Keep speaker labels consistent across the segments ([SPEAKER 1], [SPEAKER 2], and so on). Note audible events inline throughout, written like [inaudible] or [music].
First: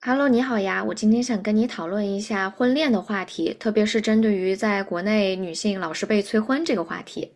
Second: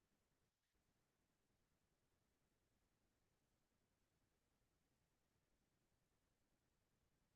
[SPEAKER 1] Hello，你好呀，我今天想跟你讨论一下婚恋的话题，特别是针对于在国内女性老是被催婚这个话题。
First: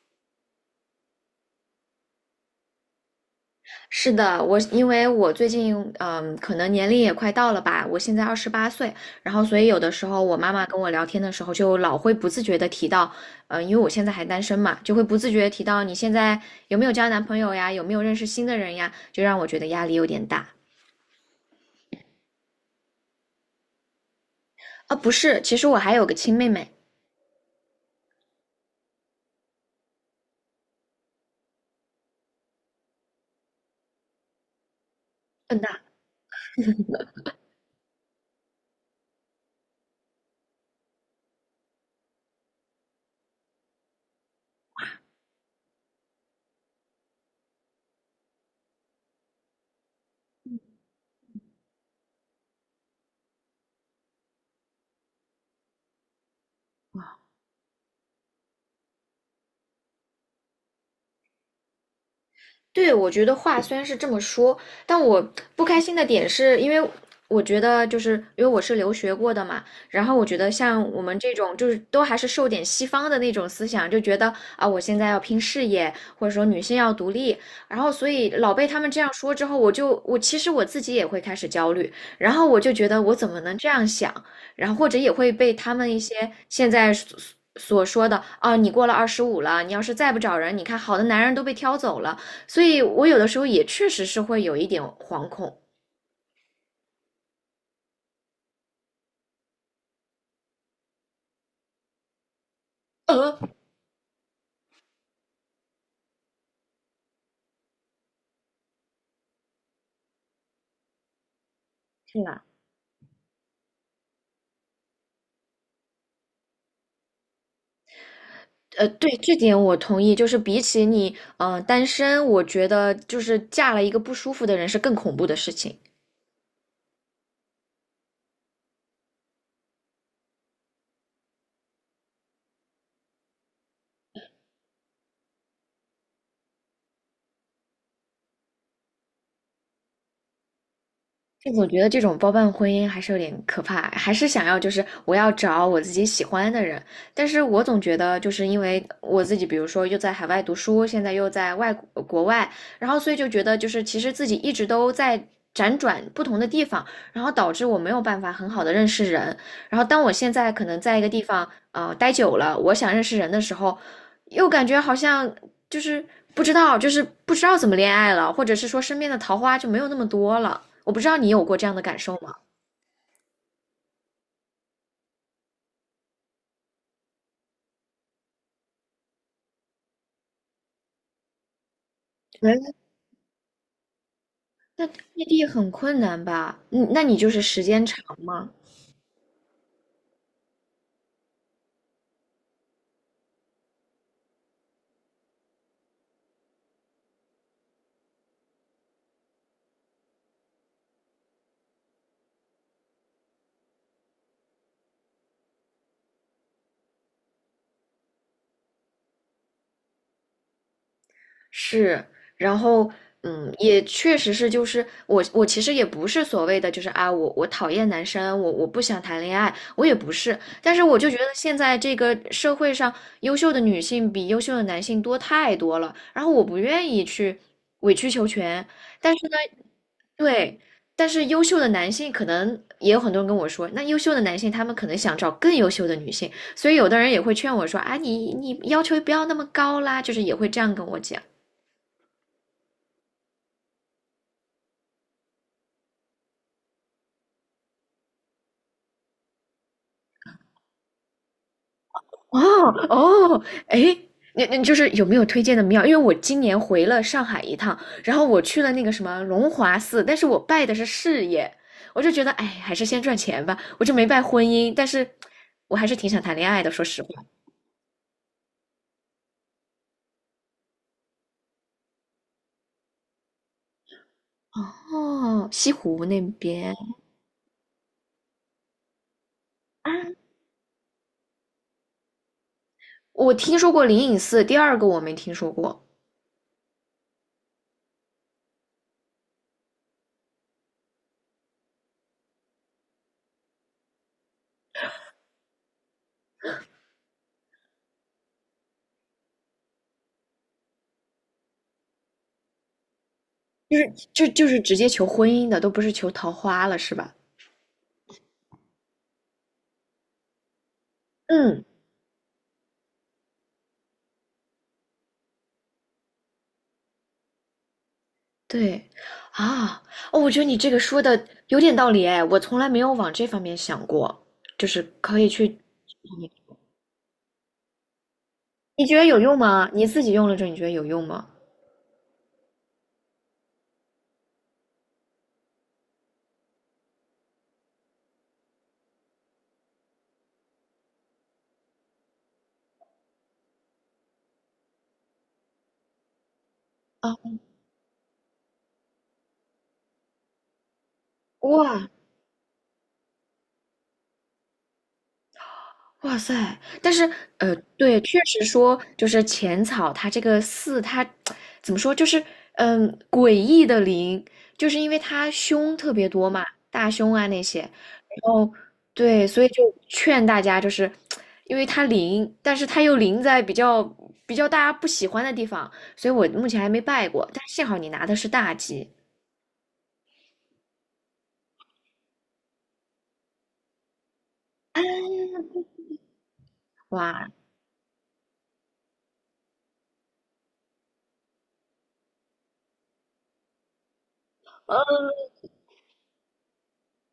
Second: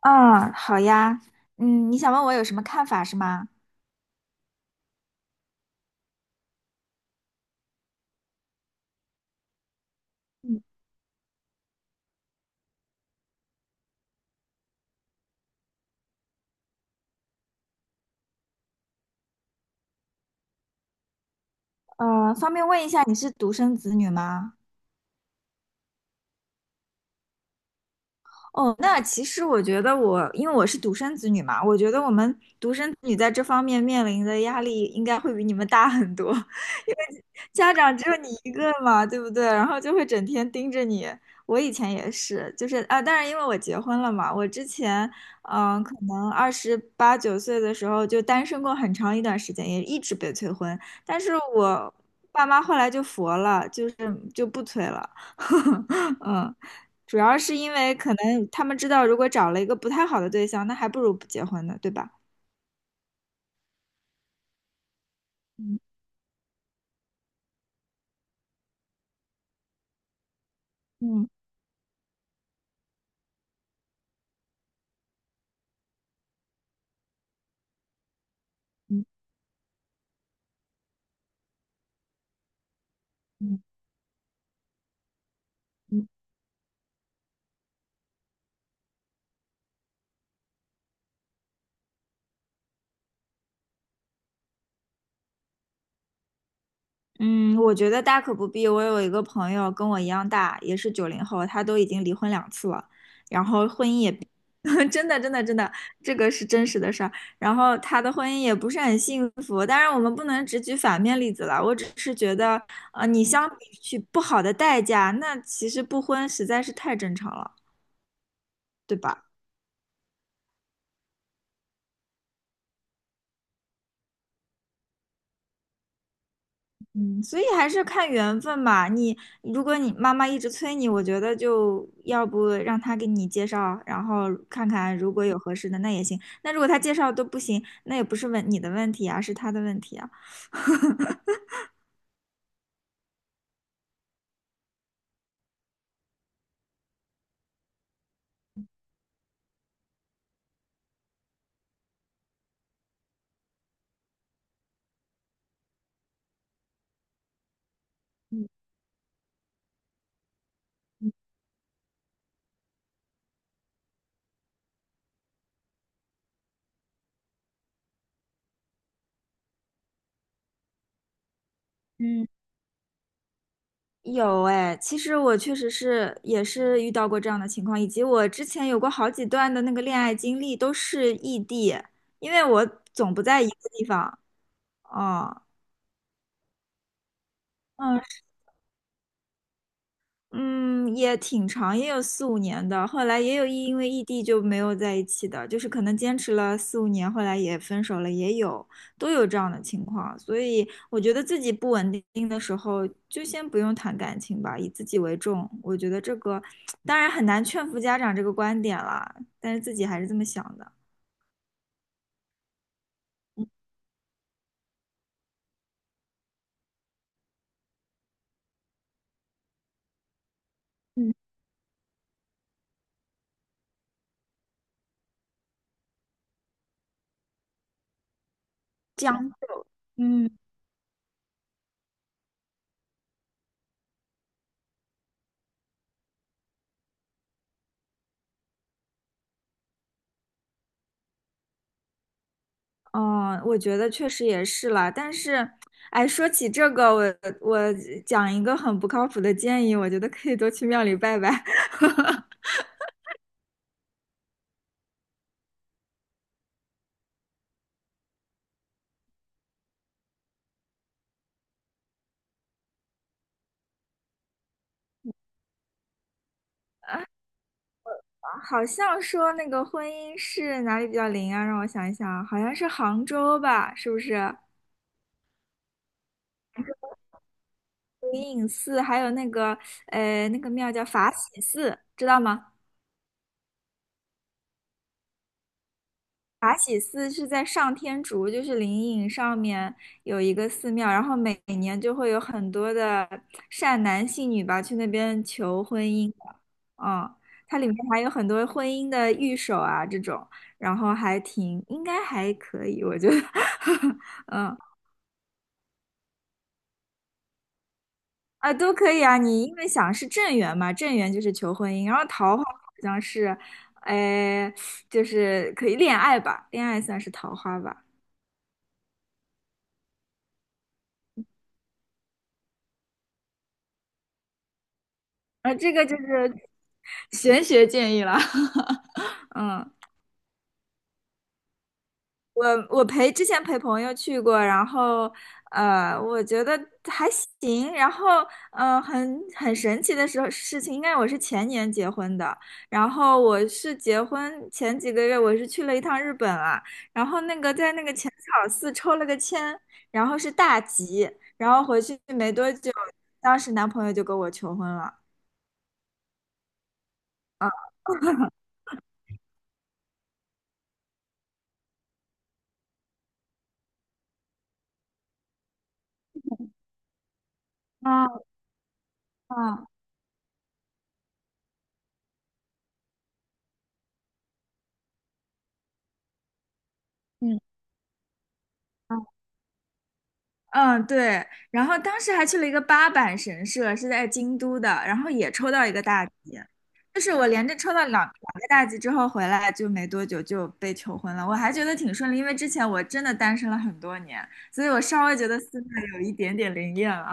[SPEAKER 2] 嗯，好呀，你想问我有什么看法是吗？
[SPEAKER 1] 是的，因为我最近可能年龄也快到了吧，我现在28岁。然后所以有的时候我妈
[SPEAKER 2] 嗯
[SPEAKER 1] 妈跟我聊天的时候，就老会不自觉的提到。因为我现在还单身嘛，就会不自觉地提到你现在有没有交男朋友呀，有没有认识新的人呀，就让我觉得压力有点大。
[SPEAKER 2] 方便问一下你是独生子女吗？
[SPEAKER 1] 啊，不是，其实我还有个亲妹妹。
[SPEAKER 2] 哦，那其实我觉得我，因为我是独生子女嘛，我觉得我们独生子女在这方面面临的压力应该会比你
[SPEAKER 1] 嗯，
[SPEAKER 2] 们大很多。[laughs] 因为家长只有你一个嘛，对不对？然后就会整天盯着你。我以前也是，就是啊，当然因为我结婚了嘛，我之前可能二十八九岁的时候就单身过很长一段时间，也一直被催婚。但是我爸妈后来就佛了，就是就不催了。[laughs] 嗯，主要是因为可能他们知道，如果找了一个不太好的对象，那还不如不结婚呢，对吧？
[SPEAKER 1] 对，我觉得话虽然是这么说，但我不开
[SPEAKER 2] 嗯
[SPEAKER 1] 心的点是因为我觉得就是因为我是留学过的嘛，然后我觉得像我们
[SPEAKER 2] 嗯
[SPEAKER 1] 这种就是都还是受点西方的那种思想，就觉得啊我现在要拼事业，或者说女性要独立。然后所以老被他们这样
[SPEAKER 2] 嗯
[SPEAKER 1] 说之后，我就我其实我自己也会开始焦虑，然后我就觉得我怎么能
[SPEAKER 2] 嗯。
[SPEAKER 1] 这样想，然后或者也会被他们一
[SPEAKER 2] 嗯
[SPEAKER 1] 些现在所说的啊你过了25了，你要是再不找人，你看好的男人都被挑走了。所以我有的时候也确实是会有一点惶恐。
[SPEAKER 2] 嗯，我觉得大可不必。我有一个朋友跟我一样大，也是90后，他都已经离婚2次了，
[SPEAKER 1] 呃，
[SPEAKER 2] 然后婚姻也，[laughs] 真的真的真的，这个是真实的事儿。然后他的婚姻也不是很幸福。当然，我们不能只举反面例子了。我只是
[SPEAKER 1] 是
[SPEAKER 2] 觉
[SPEAKER 1] 吧？
[SPEAKER 2] 得，你相比去不好的代价，那其实不婚实在是太正常了，对
[SPEAKER 1] 对，
[SPEAKER 2] 吧？
[SPEAKER 1] 这点我同意。就是比起你，单身，我觉得就是嫁了一个不舒服的人是更恐怖的事情。
[SPEAKER 2] 嗯，所以还是看缘分吧。你如果你妈妈一直催你，我觉得就要不让她给你介绍，然后看看如果有合适的那也行。那如果她介绍都不行，那也不是问你的问题啊，是她的问题啊。
[SPEAKER 1] 就总觉得这种包办婚姻还是有点可怕，还是想要就是我要找我自己喜欢的人。但是我总觉得就是因为我自己，比如说又在海外读书，现在又在国外，然后所以就觉得就是其实自己一直都在辗转不同的地方，然后导致我没有办法
[SPEAKER 2] 嗯
[SPEAKER 1] 很好的认识人，然后当我现在可能在一个
[SPEAKER 2] 嗯，
[SPEAKER 1] 地方待久了，我想认识人的时候，又感觉好像就是就是不知道怎么恋爱了，或者是说身边的桃花就没有那么多了。我不知道你有过这样的感
[SPEAKER 2] [laughs]
[SPEAKER 1] 受
[SPEAKER 2] 嗯，
[SPEAKER 1] 吗？
[SPEAKER 2] 有哎，其实我确实是也是遇到过这样的情况，以及我之前有过好几段的那个恋爱经历都是异地，因为我
[SPEAKER 1] 来
[SPEAKER 2] 总不在一个地方。
[SPEAKER 1] 异
[SPEAKER 2] 哦，
[SPEAKER 1] 地很困难吧？嗯，那你就是时间长吗？
[SPEAKER 2] 嗯，也挺长，也有四五年的。后来也有因为异地就没有在一起的，就是可能坚持了四五年，后来也分手了，也有，都有这样的情况。所以我觉得自己不稳定的时候，就先不用谈感情吧，以自己为重。我觉得这个当然很难劝服家长这个观点啦，但是自己还是这么想的。
[SPEAKER 1] 是。然后也确实是，就是我其实也不是所谓的就是啊，我讨厌男生，我不想谈恋爱，我也不是。但是我就
[SPEAKER 2] 嗯，
[SPEAKER 1] 觉得现在这个社会上优秀的女性比优秀的男性多太多了，然后我不愿意去委曲求全。但是
[SPEAKER 2] 将
[SPEAKER 1] 呢，
[SPEAKER 2] 就，
[SPEAKER 1] 对，但是优秀的男性可能也有很多人跟我说，那优秀的男性他们可能想找更优秀的女性，所以有的人也会劝我说啊，你要求不要那么高啦，就是也会这样跟我讲。
[SPEAKER 2] 哦，我觉得确实也是啦。但是，哎，说起这个，我我讲一个很不靠谱的建议，我觉得可以多去庙里拜拜。
[SPEAKER 1] 哦，哦，哎，你就是有没有推荐的庙？因为我今年回了上海一趟，然后我去了那个什么龙华寺，但是我拜的是事业，我就觉得哎，还是先赚钱吧。我就没拜婚姻，但是我还是挺想谈恋爱的，说实话。
[SPEAKER 2] [laughs] 好像说那个婚姻是哪里比较灵啊？让我想一想啊，好像是杭州吧，是不是？
[SPEAKER 1] 哦，西湖那边。
[SPEAKER 2] 灵隐寺，还有那个
[SPEAKER 1] 啊，
[SPEAKER 2] 那个庙叫法喜寺，知道吗？
[SPEAKER 1] 我听说过灵隐寺，第二个我没听说过。
[SPEAKER 2] 法喜寺是在上天竺，就是灵隐上面有一个寺庙，然后每年就会有很多的善男信女吧去那边求婚姻的。嗯，它里面还有很多婚姻的御守啊这种，然后还挺应该还可以，我觉得。
[SPEAKER 1] 就
[SPEAKER 2] [laughs]
[SPEAKER 1] 是就就
[SPEAKER 2] 嗯
[SPEAKER 1] 是直接求婚姻的，都不是求桃花了，是吧？
[SPEAKER 2] 啊都可以啊，你因为想是正缘嘛，正缘就是求
[SPEAKER 1] 嗯，
[SPEAKER 2] 婚姻，然后桃花好像是，哎，就是可以恋爱吧，恋爱算是桃花吧。
[SPEAKER 1] 对，啊，哦，我觉得你这个说的有点道理哎，我从来没有往这方面想过，就是可以去。
[SPEAKER 2] 啊，这个就
[SPEAKER 1] 你
[SPEAKER 2] 是玄学建议了。
[SPEAKER 1] 你觉得有
[SPEAKER 2] [laughs]
[SPEAKER 1] 用吗？
[SPEAKER 2] 嗯，
[SPEAKER 1] 你自己用了之后，你觉得有用吗？
[SPEAKER 2] 我之前陪朋友去过，然后我觉得还行。然后很神奇的时候事情，应该我是前年结婚的。然后我是结婚前几个月，我是去了一趟日本啊。然
[SPEAKER 1] 啊，
[SPEAKER 2] 后那个在那个浅草寺抽了个签，然后是大吉。然后回
[SPEAKER 1] 哇，
[SPEAKER 2] 去没多久，当时男朋友就跟我求婚了。
[SPEAKER 1] 哇塞！但是，对，确实
[SPEAKER 2] [laughs]
[SPEAKER 1] 说，就是浅草它这个寺，它怎么说，就是诡异的灵，就是因为它凶特别多嘛，大凶啊那些。然
[SPEAKER 2] 啊
[SPEAKER 1] 后，对，所以
[SPEAKER 2] 啊，
[SPEAKER 1] 就劝大家，就是因为它灵，但是它又灵在比较大家不喜欢的地方，所以我目前还没拜过。
[SPEAKER 2] 嗯。
[SPEAKER 1] 但幸好你拿的是大吉。
[SPEAKER 2] 嗯，对，然后当时还去了一个八坂神社，是在京都的，然后也抽到一个大吉，就是我
[SPEAKER 1] 哇，
[SPEAKER 2] 连着抽到两个大吉之后回来就没多久就被求婚了，我还觉得挺顺利，因为之前我真的单身了很多年，所以我稍微觉得寺庙有一点点灵验了。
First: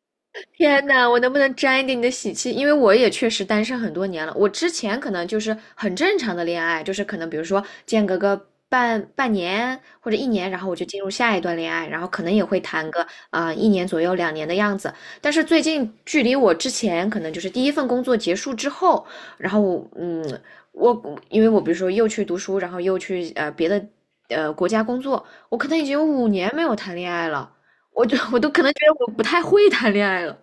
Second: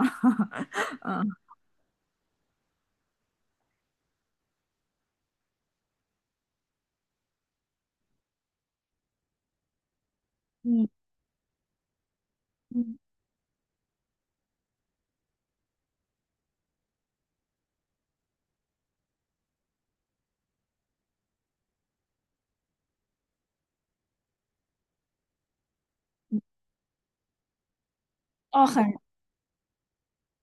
[SPEAKER 1] 天
[SPEAKER 2] [laughs]
[SPEAKER 1] 呐，我
[SPEAKER 2] 嗯
[SPEAKER 1] 能不能沾一点你的喜气？因为我也确实单身很多年了。我之前可能就是很正常的恋爱，就是可能比如说间隔个半年或者一年，然后我就
[SPEAKER 2] 嗯
[SPEAKER 1] 进入下一段恋爱，然后可能也会谈
[SPEAKER 2] 嗯，
[SPEAKER 1] 个一年左右2年的样子。但是最近距离我之前可能就是第一份工作结束之后，然后我嗯，我因为我比如说又去读书，然后又去别的国家工作，我可能已经有5年没有谈恋爱了。我都可
[SPEAKER 2] 哦，
[SPEAKER 1] 能觉得我不太会谈恋爱了。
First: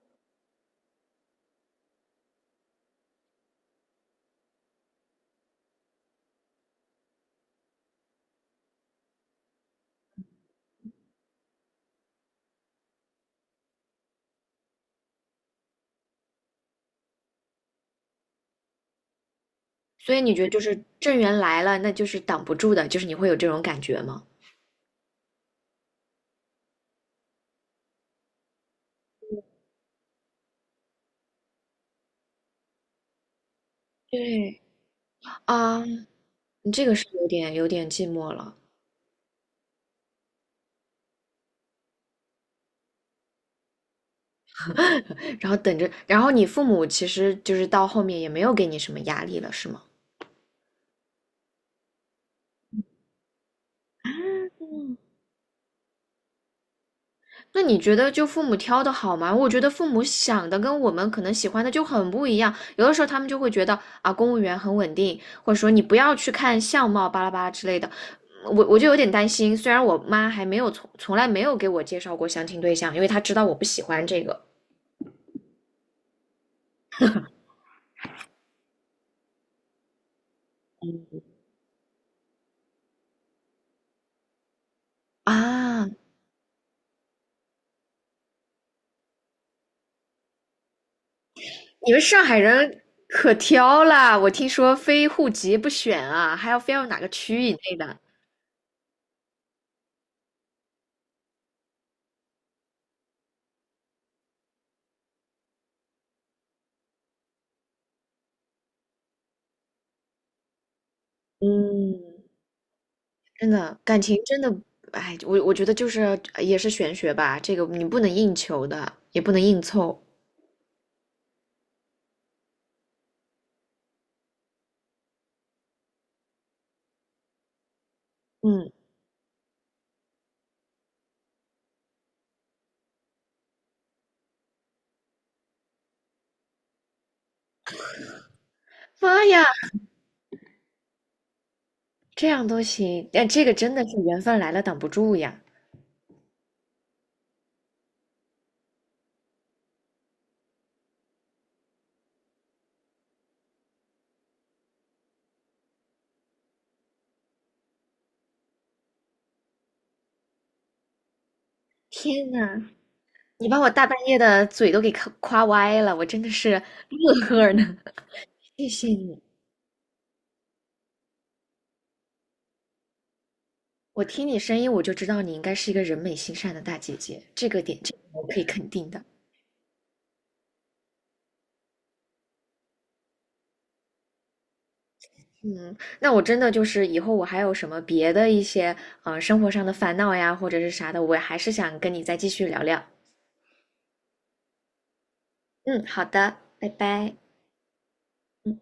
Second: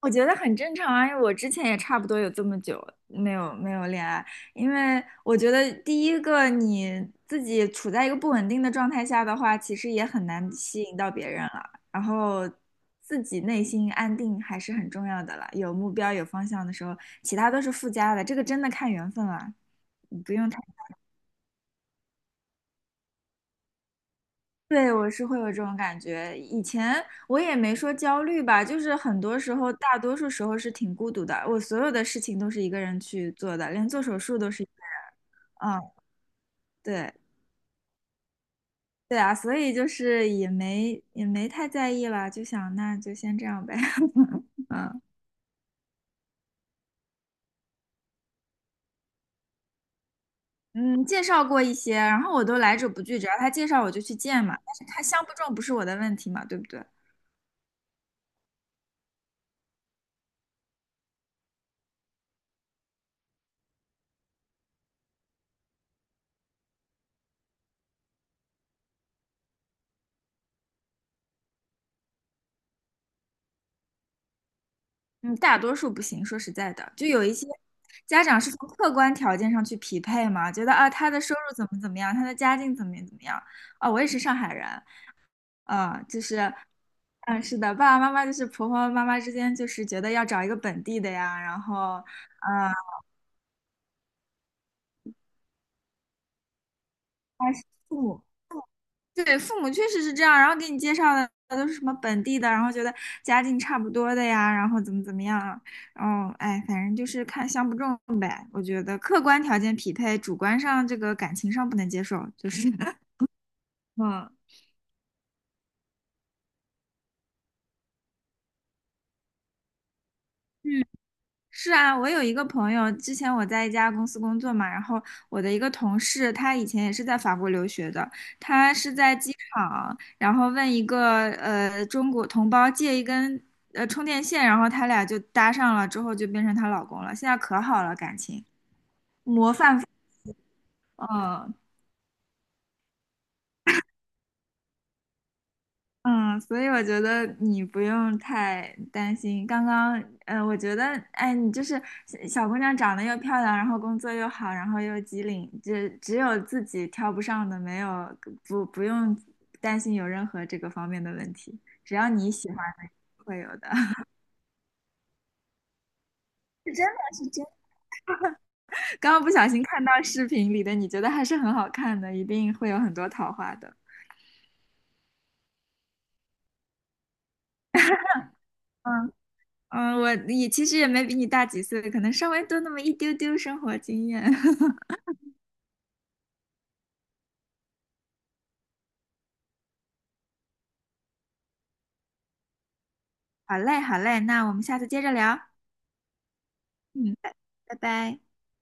[SPEAKER 2] 我觉得很正常啊，因为我之前也差不多有这么久没有恋爱，因为我觉得第一个你自己处在一个不稳定的状态下的话，其实也很难吸引到别人了。然后自己内心安定还是很重要的了，有目标有方向的时候，其他都是附加的，这个真的看缘分了，
[SPEAKER 1] 所以
[SPEAKER 2] 不
[SPEAKER 1] 你觉得
[SPEAKER 2] 用
[SPEAKER 1] 就
[SPEAKER 2] 太。
[SPEAKER 1] 是正缘来了，那就是挡不住的，就是你会有这种感觉吗？
[SPEAKER 2] 对，我是会有这种感觉。以前我也没说焦虑吧，就是很多时候，大多数时候是挺孤独的。我所有的事情都是一个人去做的，连做手术都
[SPEAKER 1] 对，
[SPEAKER 2] 是一个人。
[SPEAKER 1] 啊，
[SPEAKER 2] 嗯，
[SPEAKER 1] 你这个是
[SPEAKER 2] 对，
[SPEAKER 1] 有点寂寞了。
[SPEAKER 2] 对啊，所以就是也没也没太在意了，就想那就先这样呗。[laughs] 嗯
[SPEAKER 1] [laughs] 然后等着，然后你父母其实就是到后面也没有给你什么压力了，是吗？
[SPEAKER 2] 嗯，介绍过一些，然后我都来者不拒，只要他介绍我就去见嘛。但是他相不中不是我的问题嘛，对不对？
[SPEAKER 1] 那你觉得就父母挑的好吗？我觉得父母想的跟我们可能喜欢的就很不一样，有的时候他们就会觉得啊，公务员很稳定，或者说你不要去看相貌巴拉巴拉之类的，我就有点担心，虽然我妈还没有从来没有给我介绍过相亲对象，因为她知道我不喜欢这个
[SPEAKER 2] 嗯，大多数不行。说实在的，就有一些家长是从客观条件上去匹配嘛，觉得啊，他的收入怎么怎么样，他的家境怎么怎么样啊。我也是上海人，
[SPEAKER 1] 啊。
[SPEAKER 2] 啊，就是，嗯，是的，爸爸妈妈就是婆婆妈妈之间就是觉得要找一个本地的呀，然
[SPEAKER 1] 你
[SPEAKER 2] 后，
[SPEAKER 1] 们上海
[SPEAKER 2] 啊，
[SPEAKER 1] 人可挑啦，我听说非户籍不选啊，还要非要哪个区以
[SPEAKER 2] 但是
[SPEAKER 1] 内的。
[SPEAKER 2] 父母对，父母确实是这样，然后给你介绍的都是什么本地的，然后觉得家境差不多的呀，然后怎么怎么样啊，然后哎，反正就是看相不中呗。我觉得客观条件匹配，主观上这个感情上不能
[SPEAKER 1] 嗯，
[SPEAKER 2] 接受，就是 [laughs]
[SPEAKER 1] 真的感情
[SPEAKER 2] 嗯。
[SPEAKER 1] 真的，哎，我觉得就是也是玄学吧，这个你不能硬求的，也不能硬凑。
[SPEAKER 2] 是啊，我有一个朋友，之前我在一家公司工作嘛，然后我的一个同事，他以前也是在法国留学的，
[SPEAKER 1] 嗯，
[SPEAKER 2] 他是在机场，然后问一个中国同胞借一根充电线，然后他俩就搭上了，之后就变成她老公了，现在可好了感情，
[SPEAKER 1] 妈呀，
[SPEAKER 2] 模范夫，嗯，
[SPEAKER 1] 这样都行，但这个真的是缘分来了挡不住呀！
[SPEAKER 2] 嗯，所以我觉得你不用太担心。刚刚，我觉得，哎，你就是小姑娘长得又漂亮，然后工作又好，然后又机灵，只有自己挑不上的，没有不用担心有任何这个方面的问题。只要
[SPEAKER 1] 天
[SPEAKER 2] 你喜欢
[SPEAKER 1] 呐，
[SPEAKER 2] 的，会
[SPEAKER 1] 你
[SPEAKER 2] 有
[SPEAKER 1] 把我
[SPEAKER 2] 的。
[SPEAKER 1] 大半
[SPEAKER 2] [laughs]
[SPEAKER 1] 夜的嘴都给夸夸歪了，我真的是
[SPEAKER 2] 是真的
[SPEAKER 1] 乐
[SPEAKER 2] 是真的。
[SPEAKER 1] 呵呢。[laughs] 谢谢
[SPEAKER 2] 刚
[SPEAKER 1] 你，
[SPEAKER 2] 刚不小心看到视频里的，你觉得还是很好看的，一定会有很多桃花的。
[SPEAKER 1] 我听你声音我就知道你应该是一个人美心善的大姐姐，这个点这个我可以肯定的。
[SPEAKER 2] 嗯嗯，我也其实也没比你大几岁，可能稍微多那么一丢丢生活经验。[laughs]
[SPEAKER 1] 嗯，那我真的就是以后我还有什么别的一些生活上的烦恼呀，或者是啥的，我还是想跟你再继续聊聊。
[SPEAKER 2] 好嘞，好嘞，那我们下次接着聊。
[SPEAKER 1] 嗯，好的，拜
[SPEAKER 2] 嗯，
[SPEAKER 1] 拜。
[SPEAKER 2] 拜拜拜
[SPEAKER 1] 嗯。